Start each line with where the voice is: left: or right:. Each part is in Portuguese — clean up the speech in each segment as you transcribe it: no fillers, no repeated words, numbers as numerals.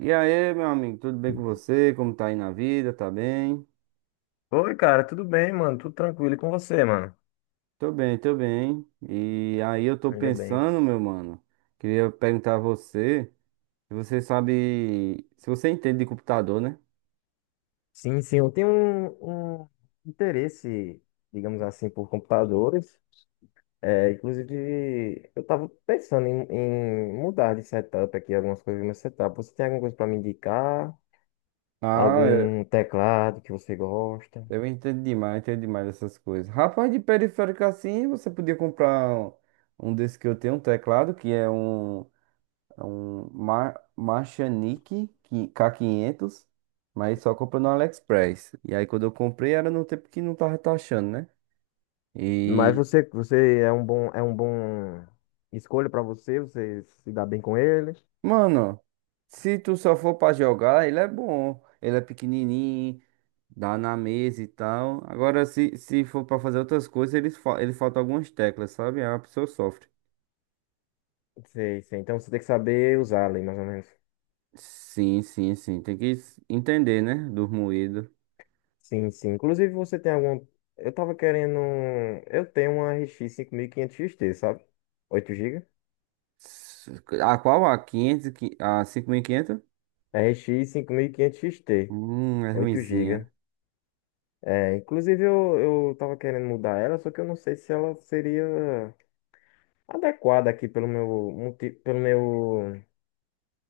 right: E aí, meu amigo, tudo bem com você? Como tá aí na vida? Tá bem?
left: Oi, cara, tudo bem, mano? Tudo tranquilo e com você, mano?
right: Tô bem, tô bem. E aí eu tô
left: Ainda bem.
right: pensando, meu mano, queria perguntar a você, se você sabe, se você entende de computador, né?
left: Sim, sim, eu tenho um interesse, digamos assim, por computadores. É, inclusive, eu estava pensando em mudar de setup aqui, algumas coisas no meu setup. Você tem alguma coisa para me indicar?
right: Ah, é-
left: Algum teclado que você gosta?
right: eu entendo demais essas coisas. Rapaz, de periférico assim, você podia comprar um desse que eu tenho, um teclado, que é um. É um K500, mas só comprei no AliExpress. E aí quando eu comprei era no tempo que não tava taxando, né?
left: Mas
right: E,
left: você é um bom, escolha para você, você se dá bem com ele?
right: mano, se tu só for pra jogar, ele é bom. Ele é pequenininho, dá na mesa e tal. Agora, se for pra fazer outras coisas, ele falta algumas teclas, sabe? Aí a pessoa sofre.
left: Sei, sei. Então você tem que saber usar ali, mais ou menos.
right: Sim, sim, sim. Tem que entender, né? Do moído.
left: Sim, sim. Inclusive, você tem algum. Eu tava querendo. Eu tenho uma RX 5500 t, sabe? 8 GB.
right: S- A qual? A 500, a 5.500?
left: RX 5500 t
right: É
left: oito gigas.
right: ruinzinha.
left: É, inclusive, eu tava querendo mudar ela, só que eu não sei se ela seria adequada aqui pelo meu, multi-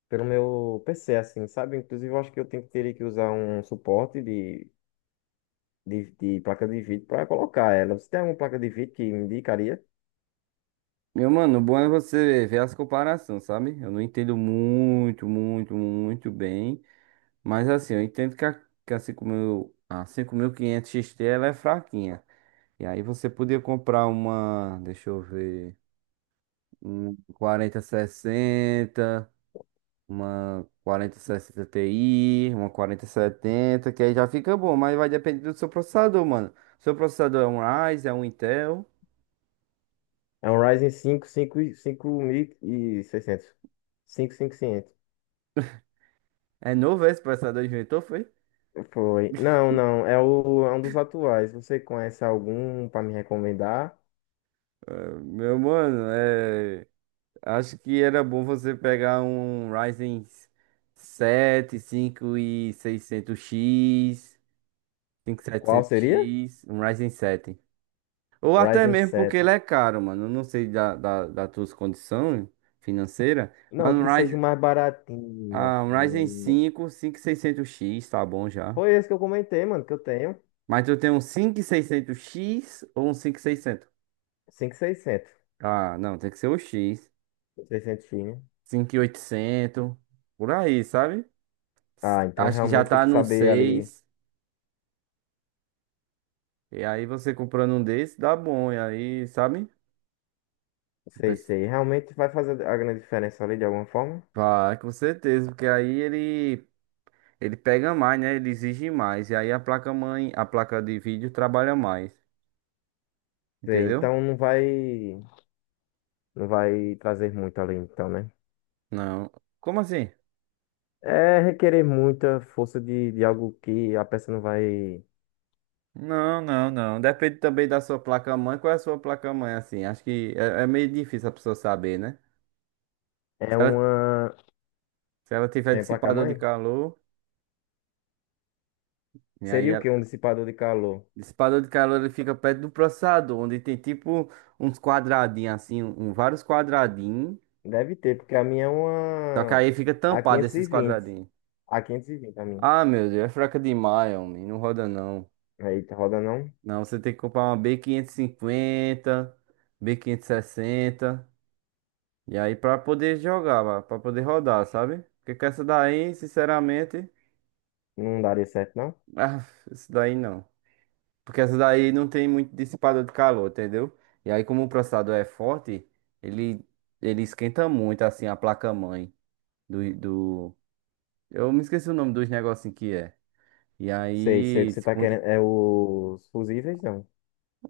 left: pelo meu PC, assim, sabe? Inclusive, eu acho que eu tenho, teria que usar um suporte de placa de vídeo para colocar ela. Você tem alguma placa de vídeo que me indicaria?
right: Meu mano, o bom é você ver as comparações, sabe? Eu não entendo muito bem. Mas assim, eu entendo que a 5000, a 5500 XT ela é fraquinha. E aí você podia comprar uma, deixa eu ver, um quarenta sessenta uma quarenta sessenta Ti, uma quarenta setenta que aí já fica bom, mas vai depender do seu processador, mano. Seu processador é um Ryzen, é um Intel.
left: É um Ryzen cinco 5.600. 5.500.
right: É novo esse processador, inventou, foi?
left: Foi. Não, não. É um dos atuais. Você conhece algum para me recomendar?
right: Meu mano, acho que era bom você pegar um Ryzen 7, 5 e 600X,
left: Qual seria?
right: 5700X, um Ryzen 7. Ou até
left: Ryzen
right: mesmo porque
left: sete.
right: ele é caro, mano. Eu não sei das tuas condições financeiras, mas
left: Não,
right: um
left: que seja
right: Ryzen,
left: o mais baratinho,
right: ah, um Ryzen
left: assim.
right: 5, 5600X, tá bom já.
left: Foi esse que eu comentei, mano, que eu tenho.
right: Mas tu tem um 5600X ou um 5600?
left: 5.600.
right: Ah, não, tem que ser o X.
left: 600, né?
right: 5800, por aí, sabe?
left: Ah, então
right: Acho que já
left: realmente tem
right: tá
left: que
right: num
left: saber ali.
right: 6. E aí você comprando um desse, dá bom. E aí, sabe? O
left: Sei,
right: Pes-
left: sei. Realmente vai fazer a grande diferença ali de alguma forma?
right: Vai, com certeza. Porque aí ele pega mais, né? Ele exige mais. E aí a placa-mãe, a placa de vídeo trabalha mais.
left: Sei,
right: Entendeu?
left: então não vai, trazer muito ali, então, né?
right: Não. Como assim?
left: É requerer muita força de algo que a peça não vai.
right: Não, não, não. Depende também da sua placa-mãe. Qual é a sua placa-mãe, assim? Acho que é meio difícil a pessoa saber, né?
left: É
right: Se ela,
left: uma.
right: se ela tiver
left: É
right: dissipador de
left: placa-mãe?
right: calor, e aí
left: Seria o quê? Um dissipador de calor?
right: dissipador de calor ele fica perto do processador, onde tem tipo uns quadradinhos assim, vários quadradinhos.
left: Deve ter, porque a minha é
right: Só que
left: uma.
right: aí fica
left: a
right: tampado
left: quinhentos e
right: esses
left: vinte
right: quadradinhos.
left: a quinhentos e vinte a minha.
right: Ah, meu Deus, é fraca demais, homem. Não roda não.
left: Aí tá roda não?
right: Não, você tem que comprar uma B550, B560. E cinquenta, B quinhentos e sessenta. E aí pra poder jogar, pra poder rodar, sabe? Porque com essa daí, sinceramente,
left: Não daria certo, não?
right: ah, isso daí não. Porque essa daí não tem muito dissipador de calor, entendeu? E aí, como o processador é forte, ele, ele esquenta muito, assim, a placa-mãe do... Eu me esqueci o nome dos negocinhos que é. E
left: Sei, sei o que
right: aí,
left: você
right: se
left: tá
right: quando-
left: querendo. É os fusíveis, não?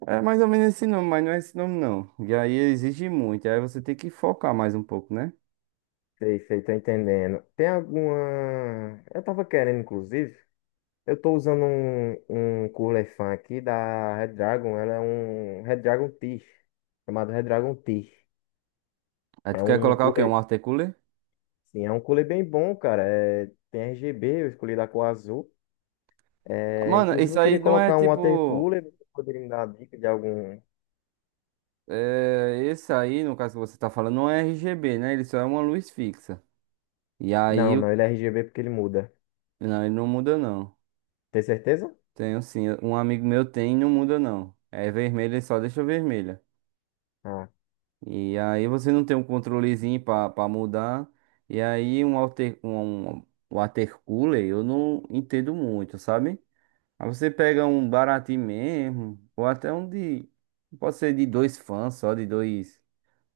right: é mais ou menos esse nome, mas não é esse nome, não. E aí, exige muito. Aí você tem que focar mais um pouco, né?
left: Sei, sei, tô entendendo. Tem alguma. Eu tava querendo, inclusive. Eu tô usando um cooler fan aqui da Red Dragon. Ela é um Red Dragon Tish, chamado Red Dragon Tish.
right: Aí
left: É
right: tu quer
left: um
right: colocar o quê? Um
left: cooler,
right: water cooler?
left: sim, é um cooler bem bom, cara. É, tem RGB, eu escolhi da cor azul. É,
right: Mano,
left: inclusive
right: isso
left: eu
right: aí
left: queria
right: não é
left: colocar um water
right: tipo...
left: cooler, você poderia me dar uma dica de algum...
right: É, esse aí, no caso que você tá falando, não é RGB, né? Ele só é uma luz fixa. E
left: Não,
right: aí, o-
left: não, ele é RGB porque ele muda.
right: não, ele não muda, não.
left: Tem certeza?
right: Tenho sim. Um amigo meu tem e não muda não. É vermelha, ele só deixa vermelha.
left: Ah,
right: E aí você não tem um controlezinho pra mudar. E aí um water cooler eu não entendo muito, sabe? Aí você pega um baratinho mesmo, ou até um de. Pode ser de dois fãs, só de dois.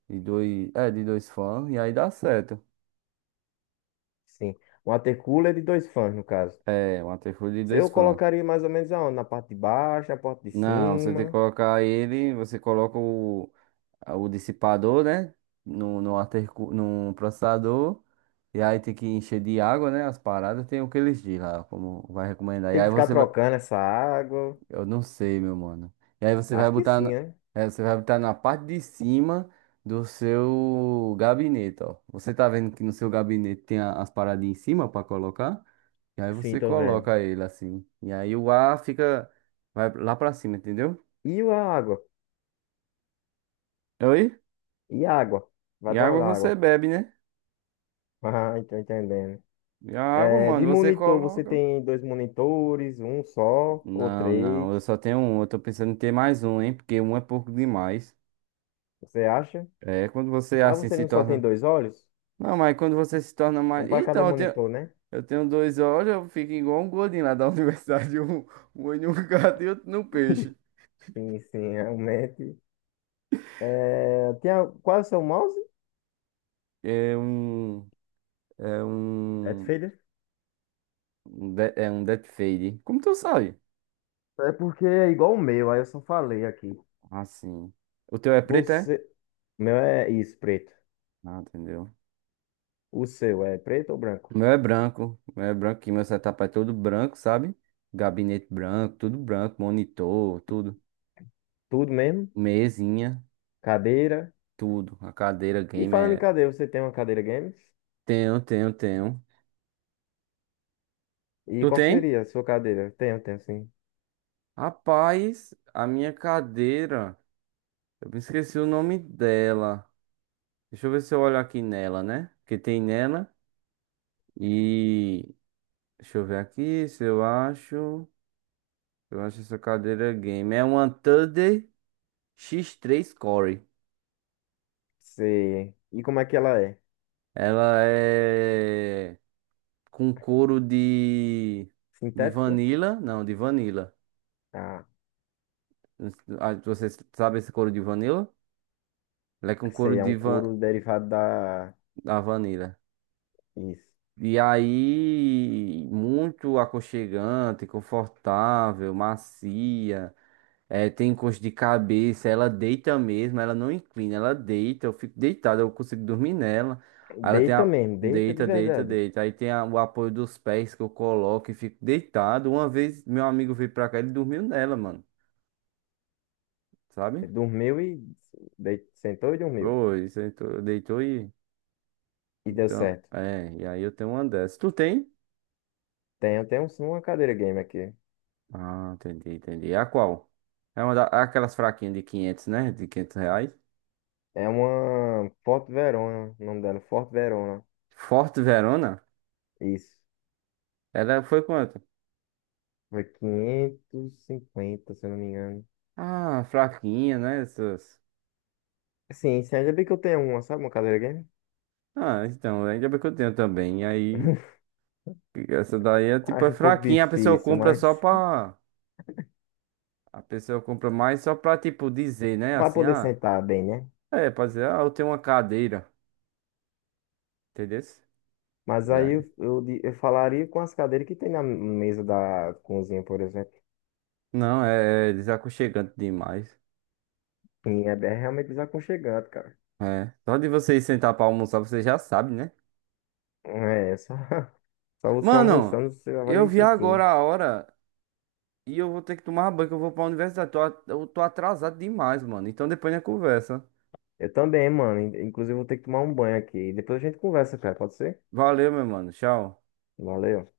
right: De dois. É, de dois fãs, e aí dá certo.
left: sim. Um water cooler de dois fãs, no caso.
right: É, um water cooler de
left: Se
right: dois
left: Eu
right: fãs.
left: colocaria mais ou menos aonde? Na parte de baixo, na parte de
right: Não, você tem que
left: cima.
right: colocar ele, você coloca o dissipador, né? No processador. E aí tem que encher de água, né? As paradas. Tem o que eles dizem lá, como vai recomendar. E
left: Tem que
right: aí
left: ficar
right: você vai.
left: trocando essa água.
right: Eu não sei, meu mano. E aí você vai
left: Acho que
right: botar.
left: sim,
right: Na...
left: né?
right: é, você vai botar na parte de cima do seu gabinete, ó. Você tá vendo que no seu gabinete tem as paradas em cima pra colocar? E aí
left: Sim,
right: você
left: tô vendo.
right: coloca ele assim. E aí o ar fica. Vai lá pra cima, entendeu?
left: E a água?
right: Oi?
left: E a água? Vai
right: E
left: pra
right: água
left: onde a
right: você
left: água?
right: bebe, né?
left: Ah, tô entendendo.
right: E a água,
left: É, de
right: mano, você
left: monitor, você
right: coloca.
left: tem dois monitores, um só ou
right: Não,
left: três,
right: não, eu só tenho um. Eu tô pensando em ter mais um, hein? Porque um é pouco demais.
left: você acha?
right: É, quando você
left: Mas
right: assim
left: você
right: se
left: não só tem
right: torna.
left: dois olhos?
right: Não, mas quando você se torna
left: Um
right: mais.
left: para cada
right: Então,
left: monitor, né?
right: eu tenho dois olhos, eu fico igual um gordinho lá da universidade. Um olho no gato e outro no peixe.
left: Sim, sim, realmente. É, qual é o seu mouse?
right: É um. É um.
left: Deathfader?
right: É um death fade. Como tu sabe?
left: É porque é igual o meu, aí eu só falei aqui.
right: Assim. O teu é preto, é?
left: Você. O meu é isso, preto.
right: Ah, entendeu.
left: O seu é preto ou branco?
right: O meu é branco, que meu setup é todo branco, sabe? Gabinete branco, tudo branco, monitor, tudo.
left: Tudo mesmo?
right: Mesinha,
left: Cadeira?
right: tudo. A cadeira
left: E
right: game
left: falando em
right: é.
left: cadeira, você tem uma cadeira games?
right: Tenho, tenho, tenho.
left: E
right: Tu
left: qual
right: tem?
left: seria a sua cadeira? Tenho, tenho sim.
right: Rapaz, a minha cadeira. Eu me esqueci o nome dela. Deixa eu ver se eu olho aqui nela, né? Que tem nela. E. Deixa eu ver aqui se eu acho. Eu acho essa cadeira game. É uma Thunder x três Core.
left: Você... E como é que ela é?
right: Ela é. Com couro de. De
left: Sintético?
right: vanilla. Não, de vanilla.
left: Ah,
right: Ah, você sabe esse couro de vanilla? Ela é com couro
left: sei, é um
right: de van...
left: couro derivado da.
right: da vanila.
left: Isso.
right: E aí, muito aconchegante, confortável, macia. É, tem encosto de cabeça, ela deita mesmo, ela não inclina, ela deita, eu fico deitado, eu consigo dormir nela. Aí ela tem
left: Deita
right: a.
left: mesmo, deita de
right: Deita, deita,
left: verdade.
right: deita. Aí tem o apoio dos pés que eu coloco e fico deitado. Uma vez meu amigo veio pra cá, ele dormiu nela, mano. Sabe?
left: Dormiu e. Sentou e dormiu.
right: Foi, sentou, deitou e.
left: E deu
right: Então,
left: certo.
right: é, e aí eu tenho uma dessas. Tu tem?
left: Tenho, tenho sim, uma cadeira game aqui.
right: Ah, entendi, entendi. É a qual? É uma da, é aquelas fraquinhas de 500, né? De 500 reais.
left: É uma Forte Verona, o nome dela, Forte Verona.
right: Forte Verona?
left: Isso.
right: Ela foi quanto?
left: Foi 550, se eu não me engano.
right: Ah, fraquinha, né? Essas.
left: Sim, sim, ainda bem que eu tenho uma, sabe? Uma cadeira game.
right: Ah, então, ainda bem que eu tenho também. E aí, essa daí é tipo, é
left: Acho um pouco
right: fraquinha. A pessoa
left: difícil,
right: compra só
left: mas
right: pra. A pessoa compra mais só pra, tipo, dizer, né?
left: para
right: Assim,
left: poder
right: ah,
left: sentar bem, né?
right: é, pra dizer, ah, eu tenho uma cadeira. Entendeu?
left: Mas
right: E
left: aí
right: aí?
left: eu falaria com as cadeiras que tem na mesa da cozinha, por exemplo.
right: Não, é, é desaconchegante demais.
left: E é realmente desaconchegante, cara.
right: É. Só de você ir sentar pra almoçar, você já sabe, né?
left: É, só você
right: Mano,
left: almoçando, você já
right: eu
left: vai
right: vi
left: sentindo.
right: agora a hora e eu vou ter que tomar banho, que eu vou pra universidade. Eu tô atrasado demais, mano. Então depois a gente conversa.
left: Eu também, mano. Inclusive, vou ter que tomar um banho aqui. Depois a gente conversa, cara. Pode ser?
right: Valeu, meu mano. Tchau.
left: Valeu.